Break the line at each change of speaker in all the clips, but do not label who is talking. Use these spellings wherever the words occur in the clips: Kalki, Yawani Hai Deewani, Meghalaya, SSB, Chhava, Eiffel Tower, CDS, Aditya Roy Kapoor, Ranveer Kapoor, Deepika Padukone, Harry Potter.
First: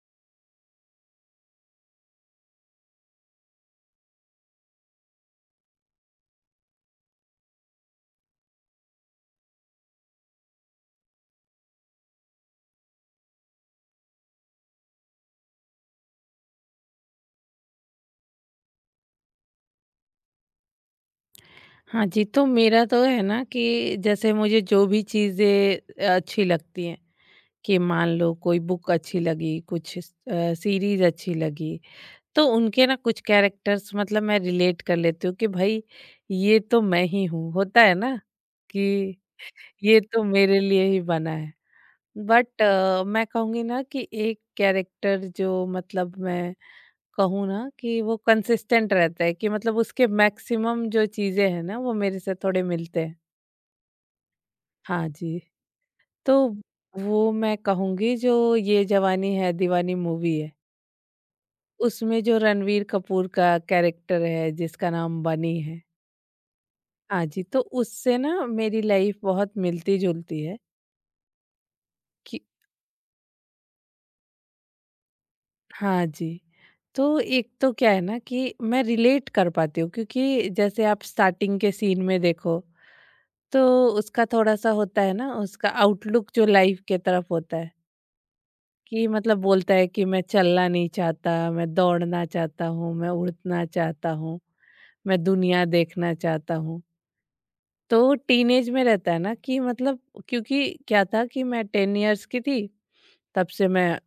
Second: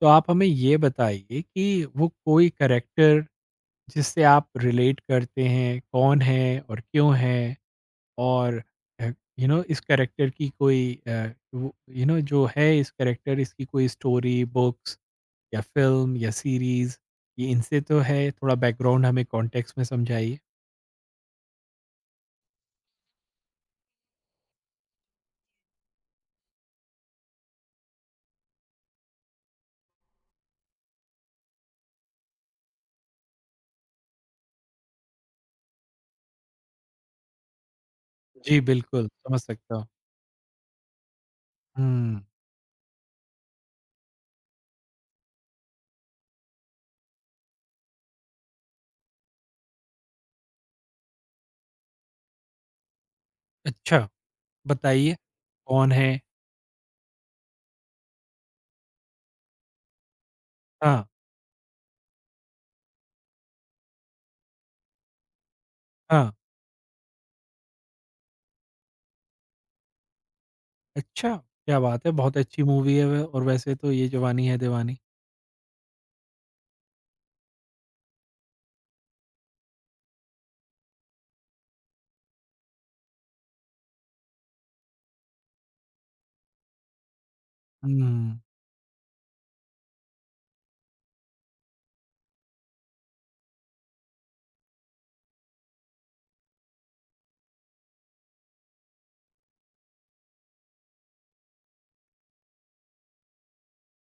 तो आप हमें ये बताइए कि वो कोई कैरेक्टर जिससे आप रिलेट करते हैं, कौन है और क्यों है? और अ, इस कैरेक्टर की कोई अ, वो यू नो जो है इस कैरेक्टर इसकी कोई स्टोरी, बुक्स या फ़िल्म या सीरीज़ ये इनसे तो है, थोड़ा बैकग्राउंड हमें कॉन्टेक्स्ट में समझाइए।
हाँ जी, तो मेरा तो है ना कि जैसे मुझे जो भी चीज़ें अच्छी लगती हैं, कि मान लो कोई बुक अच्छी लगी, कुछ सीरीज़ अच्छी लगी, तो उनके ना कुछ कैरेक्टर्स मतलब मैं रिलेट कर लेती हूँ कि भाई ये तो मैं ही हूँ। होता है ना
जी जी। बिल्कुल,
कि
समझ सकता हूँ।
ये तो मेरे लिए ही बना है।
हुँ।
बट मैं कहूँगी ना कि एक कैरेक्टर जो मतलब मैं कहूँ ना कि वो कंसिस्टेंट रहता है, कि मतलब उसके मैक्सिमम जो चीज़ें हैं ना वो मेरे से थोड़े मिलते हैं।
अच्छा,
हाँ
बताइए
जी,
कौन है?
तो वो मैं कहूँगी, जो ये जवानी है दीवानी मूवी है,
हाँ,
उसमें जो रणवीर कपूर का कैरेक्टर है जिसका नाम बनी है।
हाँ।
हाँ जी, तो उससे ना मेरी लाइफ़ बहुत मिलती-जुलती है
अच्छा, क्या बात है! बहुत
कि
अच्छी मूवी है व और वैसे तो ये जवानी है दीवानी।
हाँ जी, तो एक तो क्या है ना कि मैं रिलेट कर पाती हूँ क्योंकि जैसे आप स्टार्टिंग के सीन में देखो, तो उसका थोड़ा-सा होता है ना, उसका आउटलुक जो लाइफ़ के तरफ होता है।
हुँ।
कि मतलब बोलता है कि मैं चलना नहीं चाहता, मैं दौड़ना चाहता हूँ, मैं उड़ना चाहता हूँ, मैं दुनिया देखना चाहता हूँ। तो टीनेज में रहता है ना कि मतलब, क्योंकि क्या था कि मैं 10 इयर्स की थी, तब से मैं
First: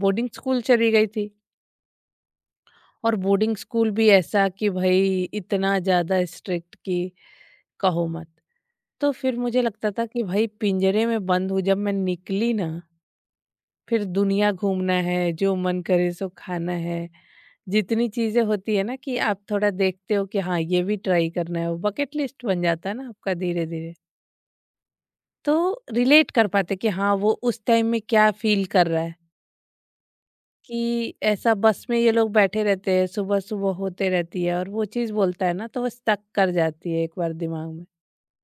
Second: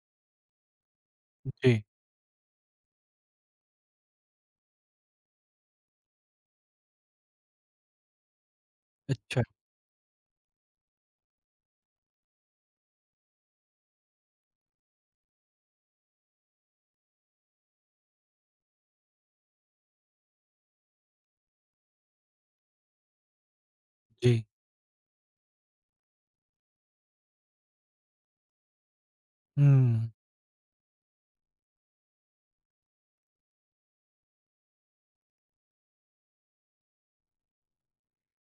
बोर्डिंग स्कूल चली गई थी।
जी।
और बोर्डिंग स्कूल भी ऐसा कि भई इतना ज़्यादा स्ट्रिक्ट कि कहो मत। तो फिर
अच्छा।
मुझे लगता था कि भई पिंजरे में बंद हूँ, जब मैं निकली ना फिर दुनिया घूमना है, जो मन करे सो खाना है। जितनी चीज़ें होती है ना कि आप थोड़ा देखते हो कि हाँ, ये भी ट्राई करना है, वो बकेट लिस्ट बन जाता है ना आपका धीरे-धीरे।
जी।
तो रिलेट कर पाते कि हाँ, वो उस टाइम में क्या फ़ील कर रहा है,
हुँ।
कि ऐसा बस में ये लोग बैठे रहते हैं, सुबह-सुबह होते रहती है, और वो चीज़ बोलता है ना तो वो स्टक कर जाती है एक बार दिमाग में।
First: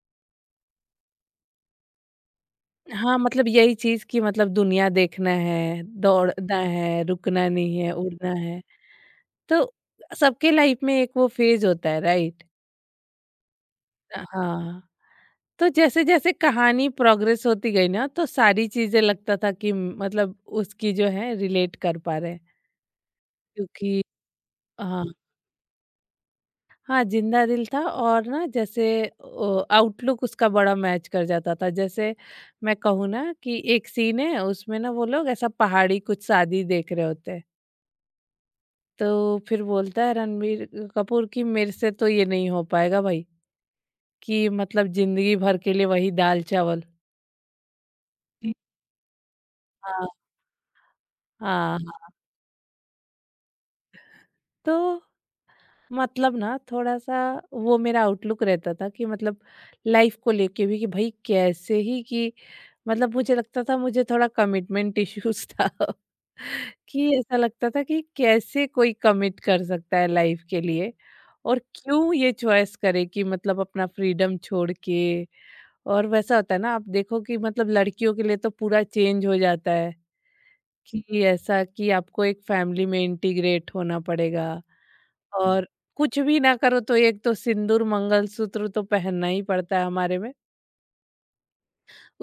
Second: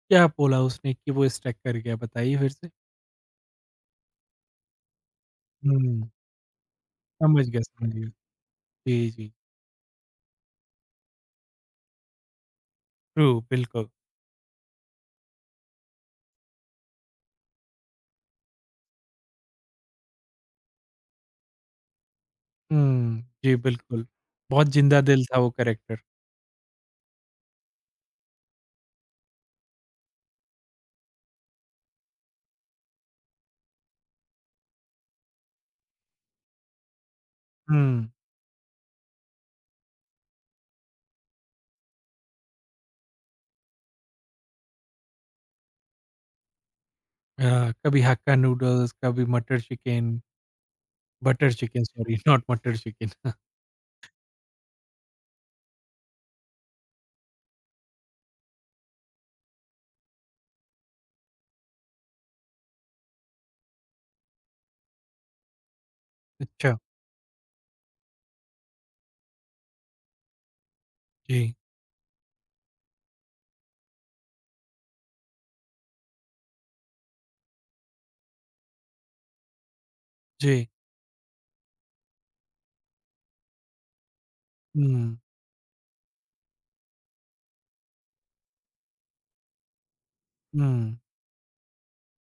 क्या बोला उसने कि वो स्टक कर गया? बताइए फिर से।
हाँ, मतलब यही चीज़ कि मतलब दुनिया देखना है,
हुँ,
दौड़ना है,
समझ
रुकना
गया,
नहीं
समझ
है,
गया।
उड़ना है।
जी, जी।
तो सबके लाइफ में एक वो फेज होता है, राइट?
ट्रू, बिल्कुल।
हाँ, तो जैसे जैसे कहानी प्रोग्रेस होती गई ना तो सारी चीजें लगता था कि मतलब उसकी जो है रिलेट कर पा रहे हैं,
हुँ, जी,
क्योंकि
बिल्कुल। बहुत जिंदा
हाँ।
दिल था वो कैरेक्टर।
हाँ, जिंदा दिल था, और ना जैसे आउटलुक उसका बड़ा मैच कर जाता था। जैसे मैं कहूँ ना कि एक सीन है उसमें ना, वो लोग ऐसा पहाड़ी कुछ शादी देख रहे होते हैं,
हुँ।
तो फिर बोलता है रणबीर कपूर कि मेरे से तो ये नहीं हो पाएगा भाई, कि मतलब ज़िंदगी भर के लिए वही दाल-चावल।
कभी हक्का नूडल्स, कभी मटर
हाँ,
चिकन बटर
हाँ,
चिकन,
हाँ।
सॉरी, नॉट मटर चिकन।
तो मतलब ना थोड़ा-सा वो मेरा आउटलुक रहता था, कि मतलब लाइफ़ को लेके भी कि भई कैसे ही, कि मतलब मुझे लगता था मुझे थोड़ा कमिटमेंट इश्यूज़ था।
अच्छा।
कि ऐसा लगता था कि कैसे कोई कमिट कर सकता है लाइफ़ के लिए,
जी,
और क्यों ये चॉइस करे कि मतलब अपना फ्रीडम छोड़ के, और वैसा होता है ना आप देखो कि मतलब लड़कियों के लिए तो पूरा चेंज हो जाता है।
जी।
कि ऐसा कि आपको एक फैमिली में इंटीग्रेट होना पड़ेगा
हुँ,
और कुछ भी ना करो तो एक तो सिंदूर मंगलसूत्र तो पहनना ही पड़ता है हमारे में,
हुँ,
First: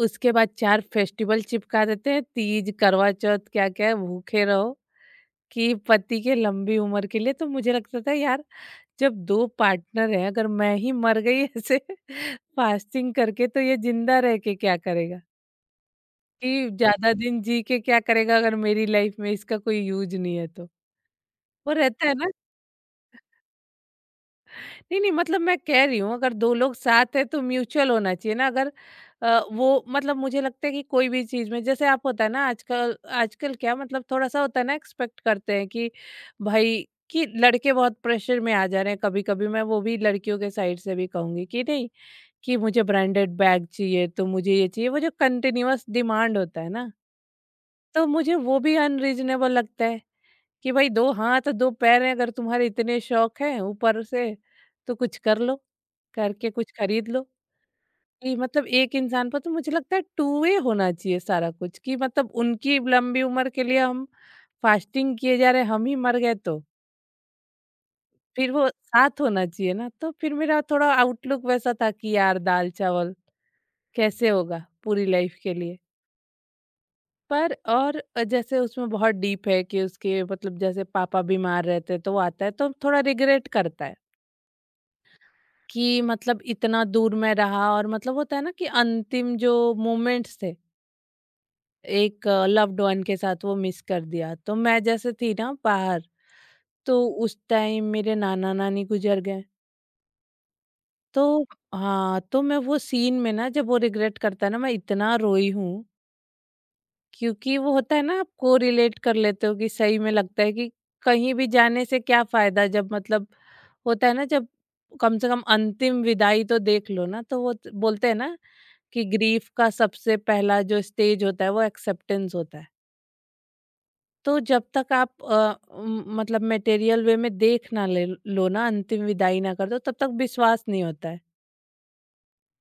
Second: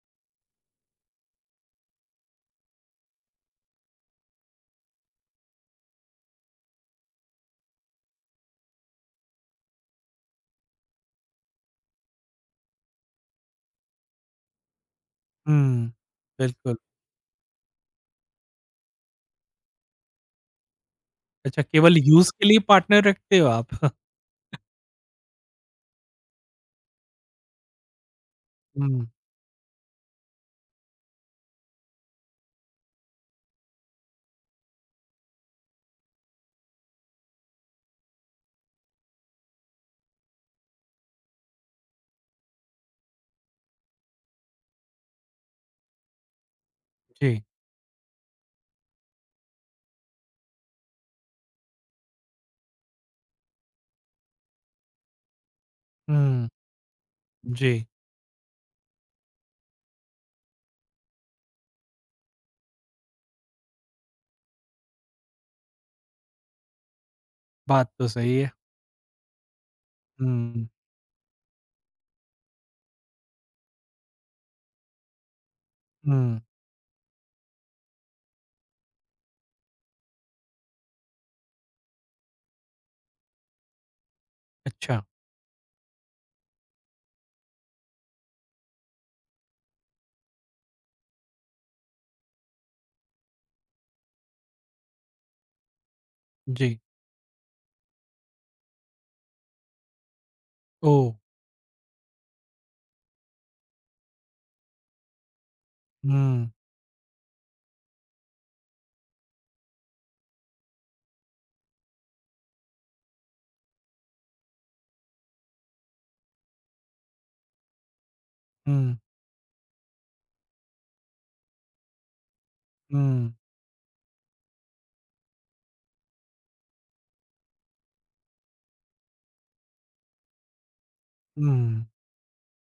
उसके बाद चार फेस्टिवल चिपका देते हैं, तीज करवा चौथ क्या क्या है, भूखे रहो कि पति के लंबी उम्र के लिए। तो मुझे लगता था यार, जब दो पार्टनर हैं अगर मैं ही मर गई ऐसे फास्टिंग करके, तो ये जिंदा रह के क्या करेगा,
हुँ,
कि
बिल्कुल।
ज्यादा दिन जी के क्या करेगा अगर मेरी लाइफ में इसका कोई यूज नहीं है तो।
अच्छा,
वो
केवल
रहता है ना।
यूज़ के लिए पार्टनर रखते हो आप?
नहीं, नहीं, मतलब मैं कह रही हूँ अगर 2 लोग साथ हैं तो म्यूचुअल होना चाहिए ना, अगर
हुँ।
वो मतलब मुझे लगता है कि कोई भी चीज़ में, जैसे आप होता है ना आजकल, आजकल क्या मतलब थोड़ा-सा होता है ना एक्सपेक्ट करते हैं कि भाई, कि लड़के बहुत प्रेशर में आ जा रहे हैं कभी-कभी। मैं वो भी लड़कियों के साइड से भी कहूँगी कि नहीं, कि मुझे ब्रांडेड बैग चाहिए, तो मुझे ये चाहिए वो, जो कंटीन्यूअस डिमांड होता है ना,
जी।
तो मुझे वो भी अनरीज़नेबल लगता है। कि भाई 2 हाथ, 2 पैर हैं, अगर तुम्हारे इतने शौक हैं ऊपर से, तो कुछ कर लो,
हुँ।
करके कुछ खरीद लो।
जी।
कि मतलब एक इंसान पर तो मुझे लगता है टू वे होना चाहिए सारा कुछ, कि मतलब उनकी लंबी उम्र के लिए हम फास्टिंग किए जा रहे हैं, हम ही मर गए तो।
बात तो सही है।
फिर वो साथ होना चाहिए ना, तो फिर मेरा
हुँ,
थोड़ा आउटलुक वैसा था कि यार दाल-चावल कैसे होगा पूरी लाइफ के लिए।
हुँ,
पर और जैसे उसमें बहुत डीप है कि उसके, मतलब जैसे पापा बीमार रहते हैं, तो वो आता है तो थोड़ा रिग्रेट करता है।
अच्छा।
कि मतलब इतना दूर मैं रहा, और मतलब होता है ना कि अंतिम जो मोमेंट्स थे एक लव्ड वन के साथ, वो मिस कर दिया। तो मैं जैसे थी ना बाहर,
जी।
तो उस टाइम मेरे नाना नानी गुजर गए
ओह!
तो। हाँ, तो मैं वो सीन में ना जब वो रिग्रेट करता है ना, मैं इतना रोई हूँ,
हुँ,
क्योंकि वो होता है ना आपको रिलेट कर लेते हो, कि सही में लगता है कि कहीं भी जाने से क्या फायदा जब मतलब होता है ना जब कम से कम अंतिम विदाई तो देख लो ना। तो वो बोलते हैं ना
हुँ,
कि ग्रीफ का सबसे पहला जो स्टेज होता है वो एक्सेप्टेंस होता है।
हुँ,
तो जब तक आप मतलब मटेरियल वे में देख ना ले लो ना, अंतिम विदाई ना कर दो, तब तक विश्वास नहीं होता है
हुँ,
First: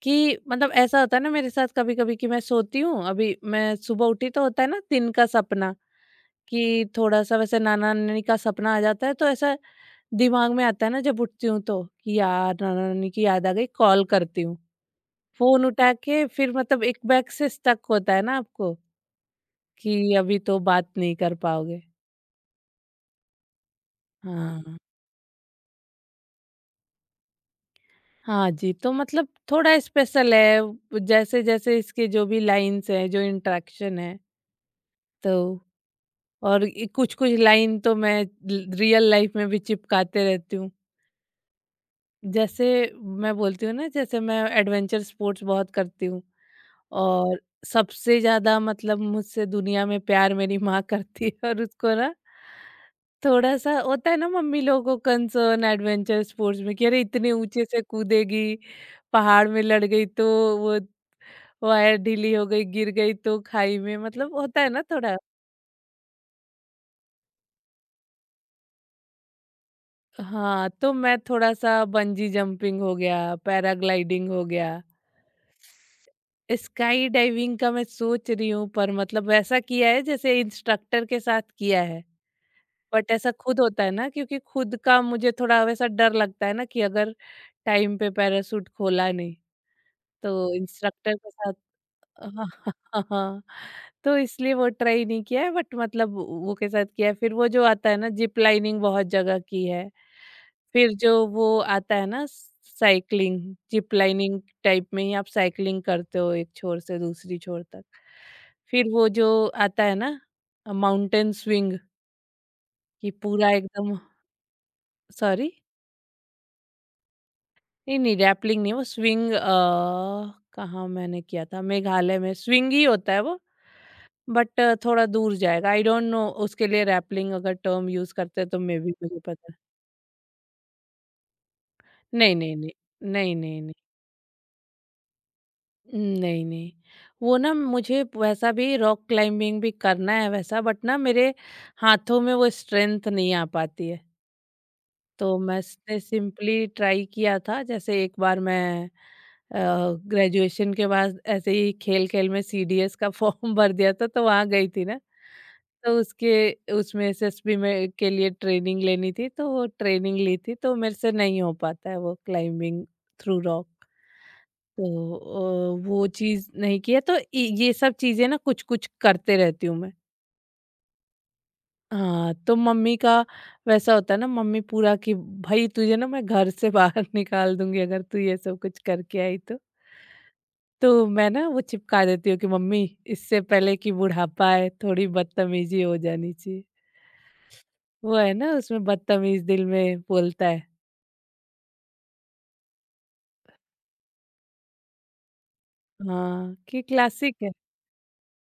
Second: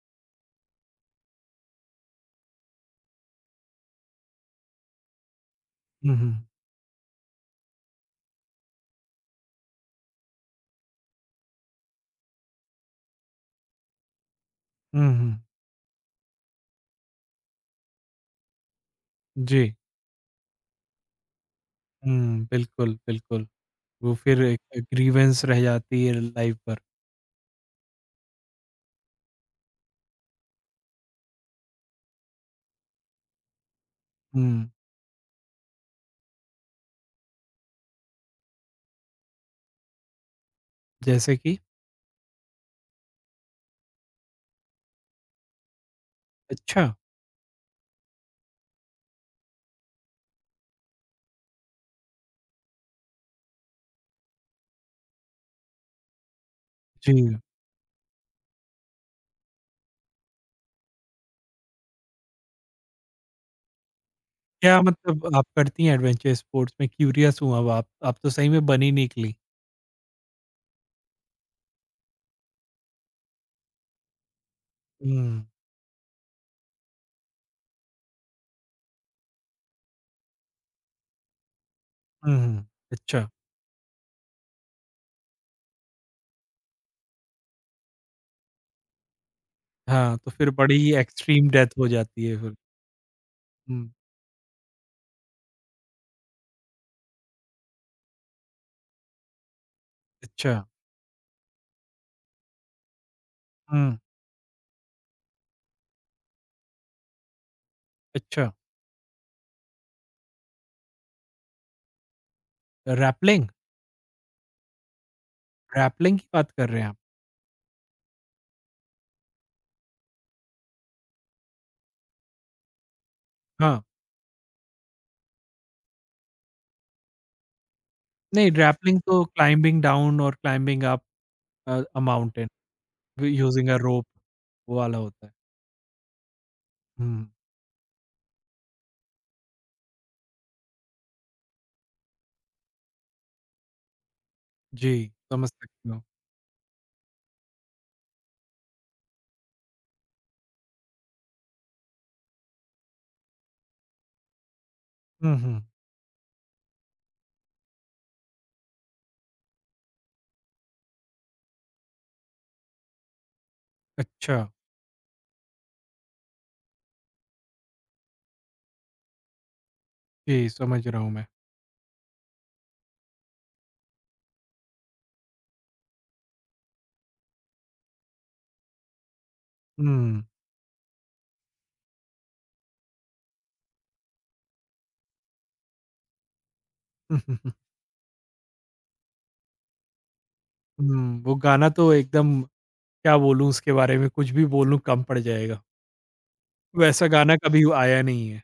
कि मतलब। ऐसा होता है ना मेरे साथ कभी कभी कि मैं सोती हूँ, अभी मैं सुबह उठी तो होता है ना दिन का सपना,
हुँ, हुँ,
कि थोड़ा सा वैसे नाना नानी का सपना आ जाता है, तो ऐसा दिमाग में आता है ना जब उठती हूँ तो, कि यार नाना नानी की याद आ गई, कॉल करती हूँ
हुँ, हुँ,
फोन उठा के, फिर मतलब एक बैग से स्टक होता है ना आपको
जी।
कि अभी तो बात नहीं कर पाओगे।
हुँ, बिल्कुल, बिल्कुल। वो फिर
हाँ।
एक ग्रीवेंस रह जाती है लाइफ़ भर।
हाँ जी, तो मतलब थोड़ा स्पेशल है, जैसे-जैसे इसके जो भी लाइन्स हैं, जो इंटरेक्शन है,
हुँ,
तो और इ कुछ-कुछ लाइन तो मैं ल रियल लाइफ़ में भी चिपकाते रहती हूँ।
जैसे कि?
जैसे मैं बोलती हूँ ना, जैसे मैं एडवेंचर स्पोर्ट्स बहुत करती हूँ,
अच्छा।
और सबसे ज़्यादा मतलब मुझसे दुनिया में प्यार मेरी माँ करती है, और उसको ना थोड़ा-सा होता है ना, मम्मी लोगों को कंसर्न एडवेंचर स्पोर्ट्स में कि अरे
जी।
इतने ऊँचे से कूदेगी, पहाड़ में लड़ गई तो, वो वायर ढीली हो गई, गिर गई तो खाई में, मतलब होता है
क्या
ना थोड़ा।
मतलब आप करती हैं एडवेंचर स्पोर्ट्स में? क्यूरियस हूँ अब आप तो सही में बनी निकली।
हाँ, तो मैं थोड़ा-सा बंजी जंपिंग हो गया, पैराग्लाइडिंग हो गया।
हुँ,
स्काई डाइविंग का मैं सोच रही हूँ, पर मतलब वैसा किया है जैसे इंस्ट्रक्टर के साथ किया है।
हुँ, हुँ,
बट
अच्छा।
ऐसा खुद होता है ना, क्योंकि खुद का मुझे थोड़ा वैसा डर लगता है ना कि अगर टाइम पे पैराशूट खोला नहीं।
हाँ, तो फिर
तो
बड़ी ही
इंस्ट्रक्टर के
एक्सट्रीम
साथ
डेथ हो जाती
हाँ,
है फिर।
हाँ, हाँ, हाँ,
हुँ,
तो इसलिए वो ट्राई नहीं किया है, बट मतलब वो के साथ किया है। फिर वो जो आता है ना जिप लाइनिंग, बहुत जगह की है।
अच्छा,
फिर जो वो आता है ना cycling, zip
hmm,
lining type में ही आप साइक्लिंग करते हो एक छोर से दूसरी छोर तक।
अच्छा।
फिर वो जो आता है ना माउंटेन स्विंग, कि
रैपलिंग?
पूरा एकदम। सॉरी?
रैपलिंग की बात कर रहे हैं आप?
नहीं, नहीं, रैपलिंग नहीं, वो स्विंग कहाँ मैंने किया था? मेघालय में स्विंग ही होता है वो।
हाँ,
बट थोड़ा दूर जाएगा। आई डोंट नो उसके लिए रैपलिंग अगर टर्म यूज़ करते हैं
नहीं,
तो मे बी
रैपलिंग तो
मुझे पता।
क्लाइंबिंग डाउन और क्लाइंबिंग अप अ
नहीं,
माउंटेन
नहीं, नहीं। नहीं, नहीं,
यूजिंग
नहीं।
अ रोप, वो वाला होता है।
नहीं, नहीं।
हुँ,
वो ना मुझे वैसा भी रॉक क्लाइंबिंग भी करना है वैसा, बट ना मेरे हाथों में वो स्ट्रेंथ नहीं आ पाती है।
जी,
तो
समझ सकती
मैंने
हूँ।
सिंपली ट्राई किया था, जैसे एक बार मैं ग्रेजुएशन के बाद ऐसे ही खेल खेल में सीडीएस का फॉर्म भर दिया था, तो वहाँ गई थी ना।
हुँ, हुँ,
तो उसके उसमें एसएसबी में के लिए ट्रेनिंग लेनी थी, तो वो ट्रेनिंग ली थी, तो मेरे से नहीं हो पाता है वो क्लाइंबिंग थ्रू रॉक।
अच्छा,
तो वो चीज़ नहीं किया, तो ये सब चीज़ें ना कुछ कुछ करते रहती हूँ मैं।
जी समझ रहा हूँ मैं।
हाँ, तो मम्मी का वैसा होता है ना, मम्मी पूरा कि भाई तुझे ना मैं घर से बाहर निकाल दूंगी अगर तू ये सब कुछ करके आई तो।
हुँ, हुँ,
तो मैं ना वो चिपका देती हूँ कि मम्मी इससे पहले कि बुढ़ापा आए थोड़ी बदतमीजी हो जानी चाहिए, वो है ना उसमें बदतमीज दिल में बोलता है।
वो गाना तो एकदम, क्या बोलूँ उसके बारे में, कुछ भी बोलूँ कम पड़ जाएगा।
हाँ कि
वैसा गाना
क्लासिक है।
कभी आया नहीं है।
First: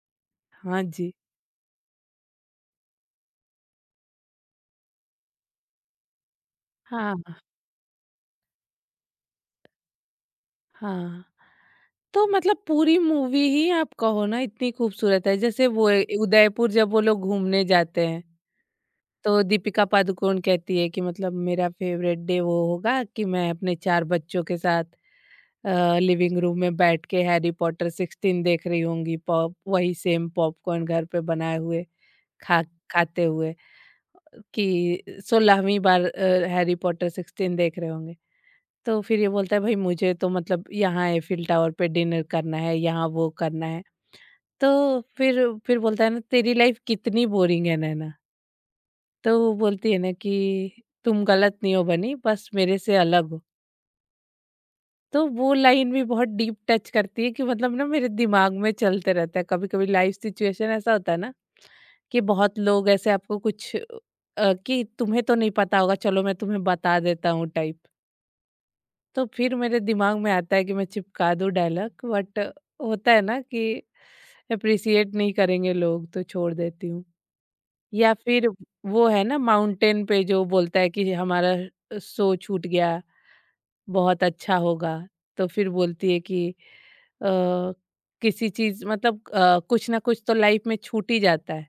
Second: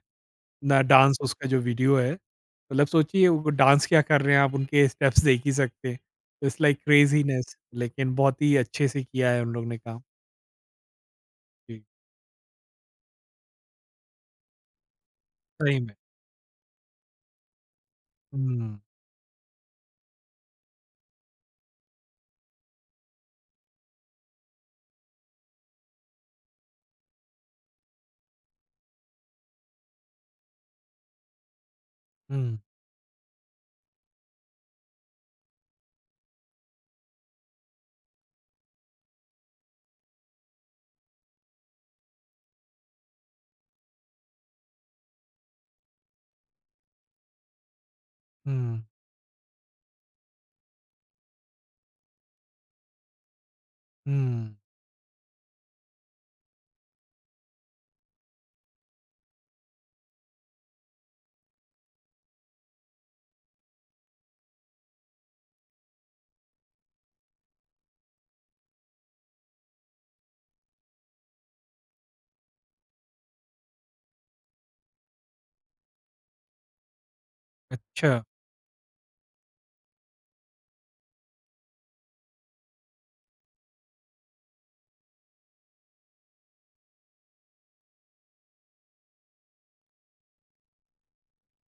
ना
हाँ जी।
डांस उसका जो वीडियो है, मतलब सोचिए वो डांस क्या कर रहे हैं, आप उनके स्टेप्स देख ही सकते हैं। इट्स लाइक
हाँ,
क्रेज़ीनेस, लेकिन बहुत ही अच्छे से किया है उन लोग ने काम।
हाँ।
जी।
तो मतलब पूरी मूवी ही आप कहो ना इतनी खूबसूरत है, जैसे
सही
वो
में।
उदयपुर जब वो लोग घूमने जाते हैं,
हुँ,
तो दीपिका पादुकोण कहती है कि मतलब मेरा फेवरेट डे वो होगा कि मैं अपने चार बच्चों के साथ लिविंग रूम में बैठ के हैरी पॉटर 16 देख रही होंगी, पॉप वही सेम पॉपकॉर्न घर पे बनाए हुए
हुँ,
खा खाते हुए, कि 16वीं बार हैरी पॉटर 16 देख रहे होंगे। तो फिर ये बोलता है, भाई मुझे तो मतलब यहाँ एफिल टावर पे डिनर करना है, यहाँ वो करना है। तो फिर बोलता है ना, तेरी लाइफ कितनी बोरिंग है नैना।
हुँ,
तो वो बोलती है ना कि तुम गलत नहीं हो बनी, बस मेरे से अलग हो।
हुँ,
तो वो लाइन भी बहुत डीप टच करती है कि मतलब ना, मेरे दिमाग में चलते रहता है। कभी कभी लाइफ सिचुएशन ऐसा होता है ना कि बहुत लोग ऐसे आपको कुछ कि तुम्हें तो नहीं पता होगा, चलो मैं तुम्हें बता देता हूँ टाइप। तो फिर मेरे दिमाग में आता है कि मैं चिपका दूँ डायलॉग, बट होता है ना कि अप्रिसिएट नहीं करेंगे लोग, तो छोड़ देती हूँ। या
अच्छा।
फिर वो है ना, माउंटेन पे जो बोलता है कि हमारा शो छूट गया, बहुत अच्छा होगा। तो फिर बोलती है कि किसी चीज मतलब कुछ ना कुछ तो लाइफ में छूट ही जाता है।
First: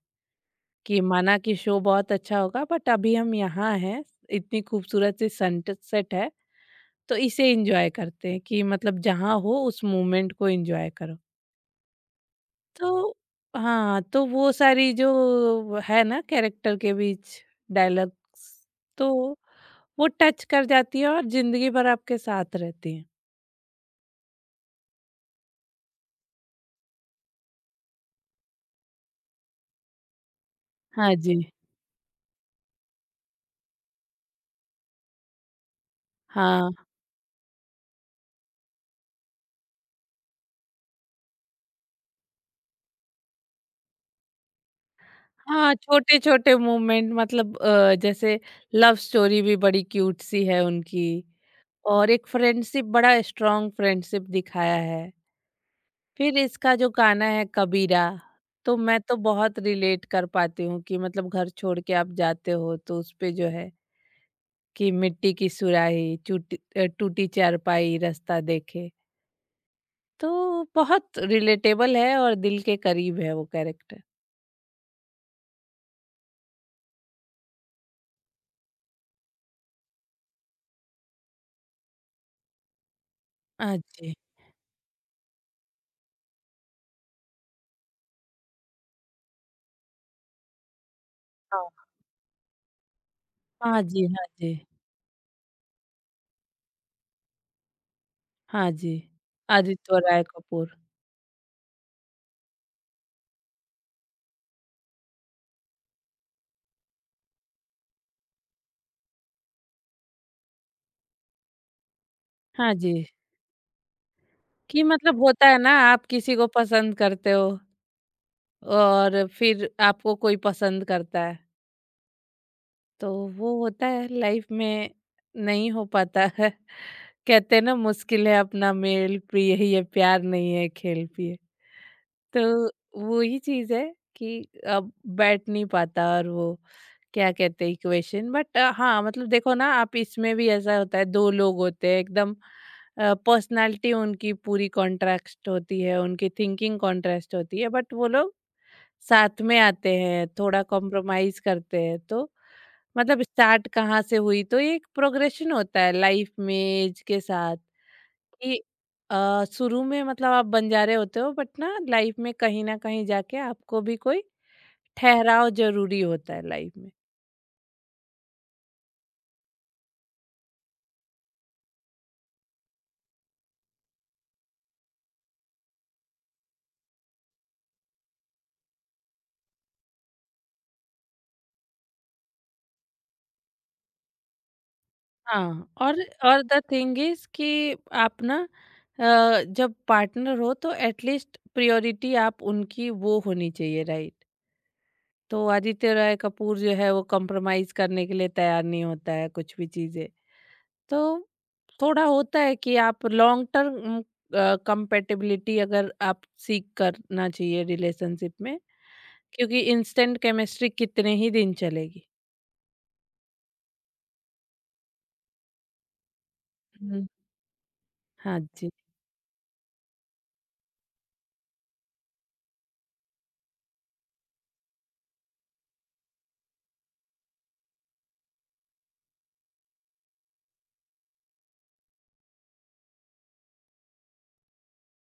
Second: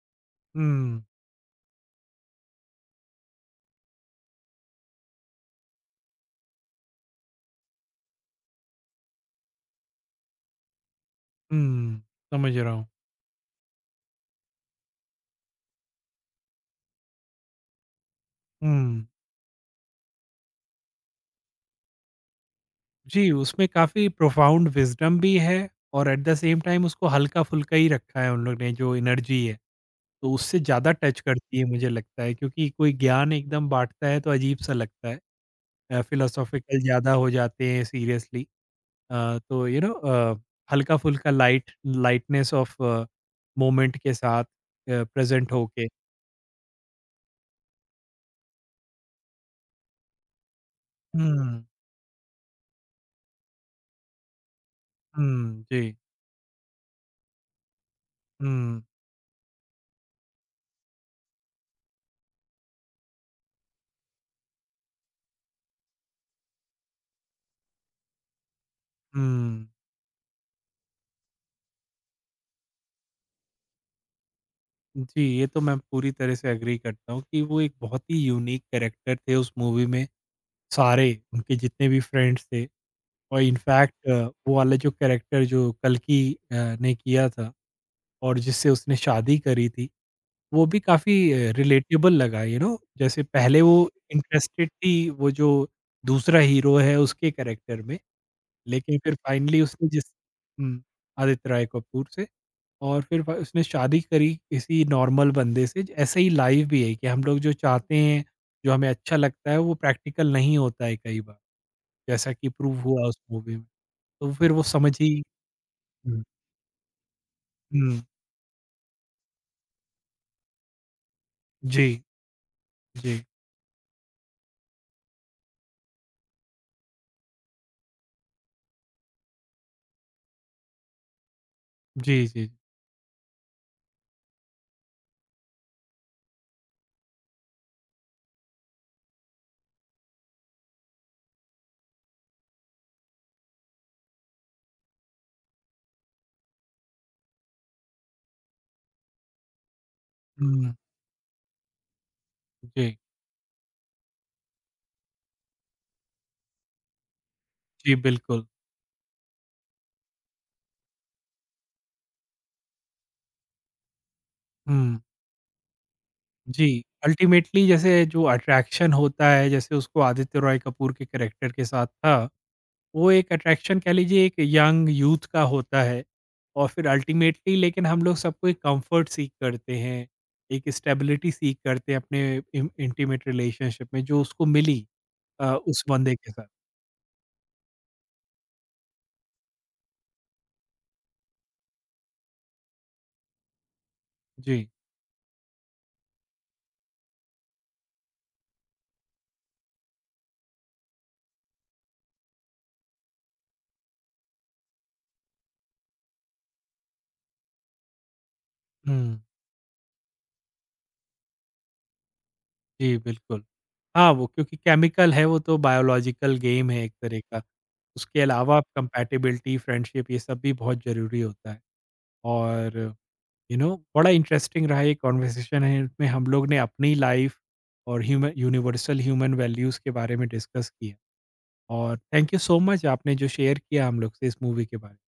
कि
हुँ,
माना कि शो बहुत अच्छा होगा बट अभी हम यहाँ हैं, इतनी खूबसूरत सी सनसेट है, तो इसे एंजॉय करते हैं। कि मतलब जहाँ हो उस मोमेंट को एंजॉय करो।
हुँ, समझ रहा हूँ।
तो हाँ, तो वो सारी जो है ना कैरेक्टर के बीच डायलॉग्स,
हुँ।
तो वो टच कर जाती है और ज़िंदगी भर आपके साथ रहती हैं।
जी, उसमें काफ़ी प्रोफाउंड विज़डम भी है और एट द सेम टाइम उसको हल्का-फुल्का ही रखा है उन लोग ने जो एनर्जी है। तो उससे ज़्यादा
हाँ
टच
जी।
करती है मुझे लगता है, क्योंकि कोई ज्ञान एकदम बाँटता है तो अजीब-सा लगता है।
हाँ,
फिलोसॉफ़िकल ज़्यादा हो जाते हैं सीरियसली। तो हल्का-फुल्का लाइटनेस ऑफ मोमेंट के साथ प्रेज़ेंट
हाँ,
होके।
छोटे-छोटे मूवमेंट मतलब जैसे लव स्टोरी भी बड़ी क्यूट सी है उनकी,
हुँ,
और एक फ्रेंडशिप, बड़ा स्ट्रॉन्ग फ्रेंडशिप दिखाया है।
हुँ, जी।
फिर इसका जो गाना है कबीरा, तो
हुँ,
मैं तो बहुत रिलेट कर पाती हूँ कि मतलब घर छोड़ के आप जाते हो तो उसपे जो है कि मिट्टी की सुराही टूटी, टूटी चारपाई रास्ता देखे।
हुँ।
तो बहुत रिलेटेबल है और दिल के करीब है वो कैरेक्टर।
जी, ये तो मैं पूरी तरह से एग्री करता हूँ कि वो एक बहुत ही यूनिक कैरेक्टर थे उस मूवी में, सारे उनके जितने भी फ्रेंड्स थे। और
हाँ
इनफैक्ट
जी,
वो वाला जो कैरेक्टर जो कल्कि अ, ने किया था और जिससे उसने शादी करी थी, वो भी काफ़ी
हाँ,
रिलेटेबल लगा, जैसे पहले
हाँ
वो
जी, हाँ जी,
इंटरेस्टेड थी वो जो दूसरा हीरो है उसके कैरेक्टर में,
हाँ जी,
लेकिन फिर फाइनली
आदित्य राय कपूर।
हुँ, आदित्य रॉय कपूर से और फिर फ उसने शादी करी किसी नॉर्मल बंदे से। ऐसे ही लाइफ़ भी है कि हम लोग जो चाहते हैं, जो हमें अच्छा लगता है वो प्रैक्टिकल नहीं होता है कई बार, जैसा कि
हाँ
प्रूव
जी।
हुआ उस मूवी में। तो फिर वो
कि
समझी।
मतलब होता है ना, आप
हुँ,
किसी को पसंद करते हो
हुँ,
और फिर आपको कोई पसंद करता है,
जी,
तो
जी,
वो होता है लाइफ में, नहीं हो पाता है। कहते हैं ना, मुश्किल है अपना मेल प्रिय ही है प्यार नहीं है खेल पिए।
जी,
तो
जी।
वो ही चीज है कि अब बैठ नहीं पाता। और वो क्या कहते हैं, इक्वेशन। बट हाँ मतलब देखो ना, आप इसमें भी ऐसा होता है, दो लोग होते हैं एकदम पर्सनालिटी उनकी पूरी कॉन्ट्रास्ट होती है, उनकी थिंकिंग कॉन्ट्रास्ट होती है, बट वो लोग साथ में आते हैं, थोड़ा
हुँ,
कॉम्प्रोमाइज़ करते हैं, तो
जी,
मतलब स्टार्ट कहाँ से हुई? तो ये एक प्रोग्रेशन होता है लाइफ में एज के साथ।
जी, बिल्कुल।
कि शुरू में मतलब आप बंजारे होते हो बट ना लाइफ में कहीं न कहीं जाके आपको भी कोई
हुँ।
ठहराव ज़रूरी होता है
जी,
लाइफ में।
अल्टीमेटली जैसे जो अट्रैक्शन होता है, जैसे उसको आदित्य रॉय कपूर के कैरेक्टर के साथ था, वो एक अट्रैक्शन कह लीजिए एक यंग यूथ का होता है। और फिर अल्टीमेटली लेकिन हम लोग सबको एक कम्फर्ट सीक करते हैं, एक स्टेबिलिटी सीक करते हैं अपने इम इंटीमेट रिलेशनशिप में, जो उसको मिली
हाँ,
उस बंदे के
और
साथ।
द थिंग इज़ कि आप ना जब पार्टनर हो तो एट लीस्ट प्रायोरिटी आप उनकी वो होनी चाहिए, राइट?
जी।
तो आदित्य राय कपूर जो है वो कॉम्प्रोमाइज करने के लिए तैयार नहीं होता है कुछ भी चीजें। तो थोड़ा होता है कि आप लॉन्ग टर्म कंपेटेबिलिटी अगर आप सीख करना चाहिए रिलेशनशिप में,
हुँ।
क्योंकि इंस्टेंट केमिस्ट्री कितने ही दिन चलेगी।
जी, बिल्कुल। हाँ, वो क्योंकि केमिकल है, वो तो बायोलॉजिकल गेम है एक
हम्म।
तरह का। उसके
हाँ
अलावा
जी।
कंपैटिबिलिटी, फ्रेंडशिप, ये सब भी बहुत ज़रूरी होता है। और यू नो बड़ा इंटरेस्टिंग रहा ये कन्वर्सेशन है, इसमें हम लोग ने अपनी लाइफ़ और ह्यूमन यूनिवर्सल ह्यूमन वैल्यूज़ के बारे में डिस्कस किया। और थैंक यू सो मच आपने जो शेयर किया हम लोग से इस मूवी के बारे में।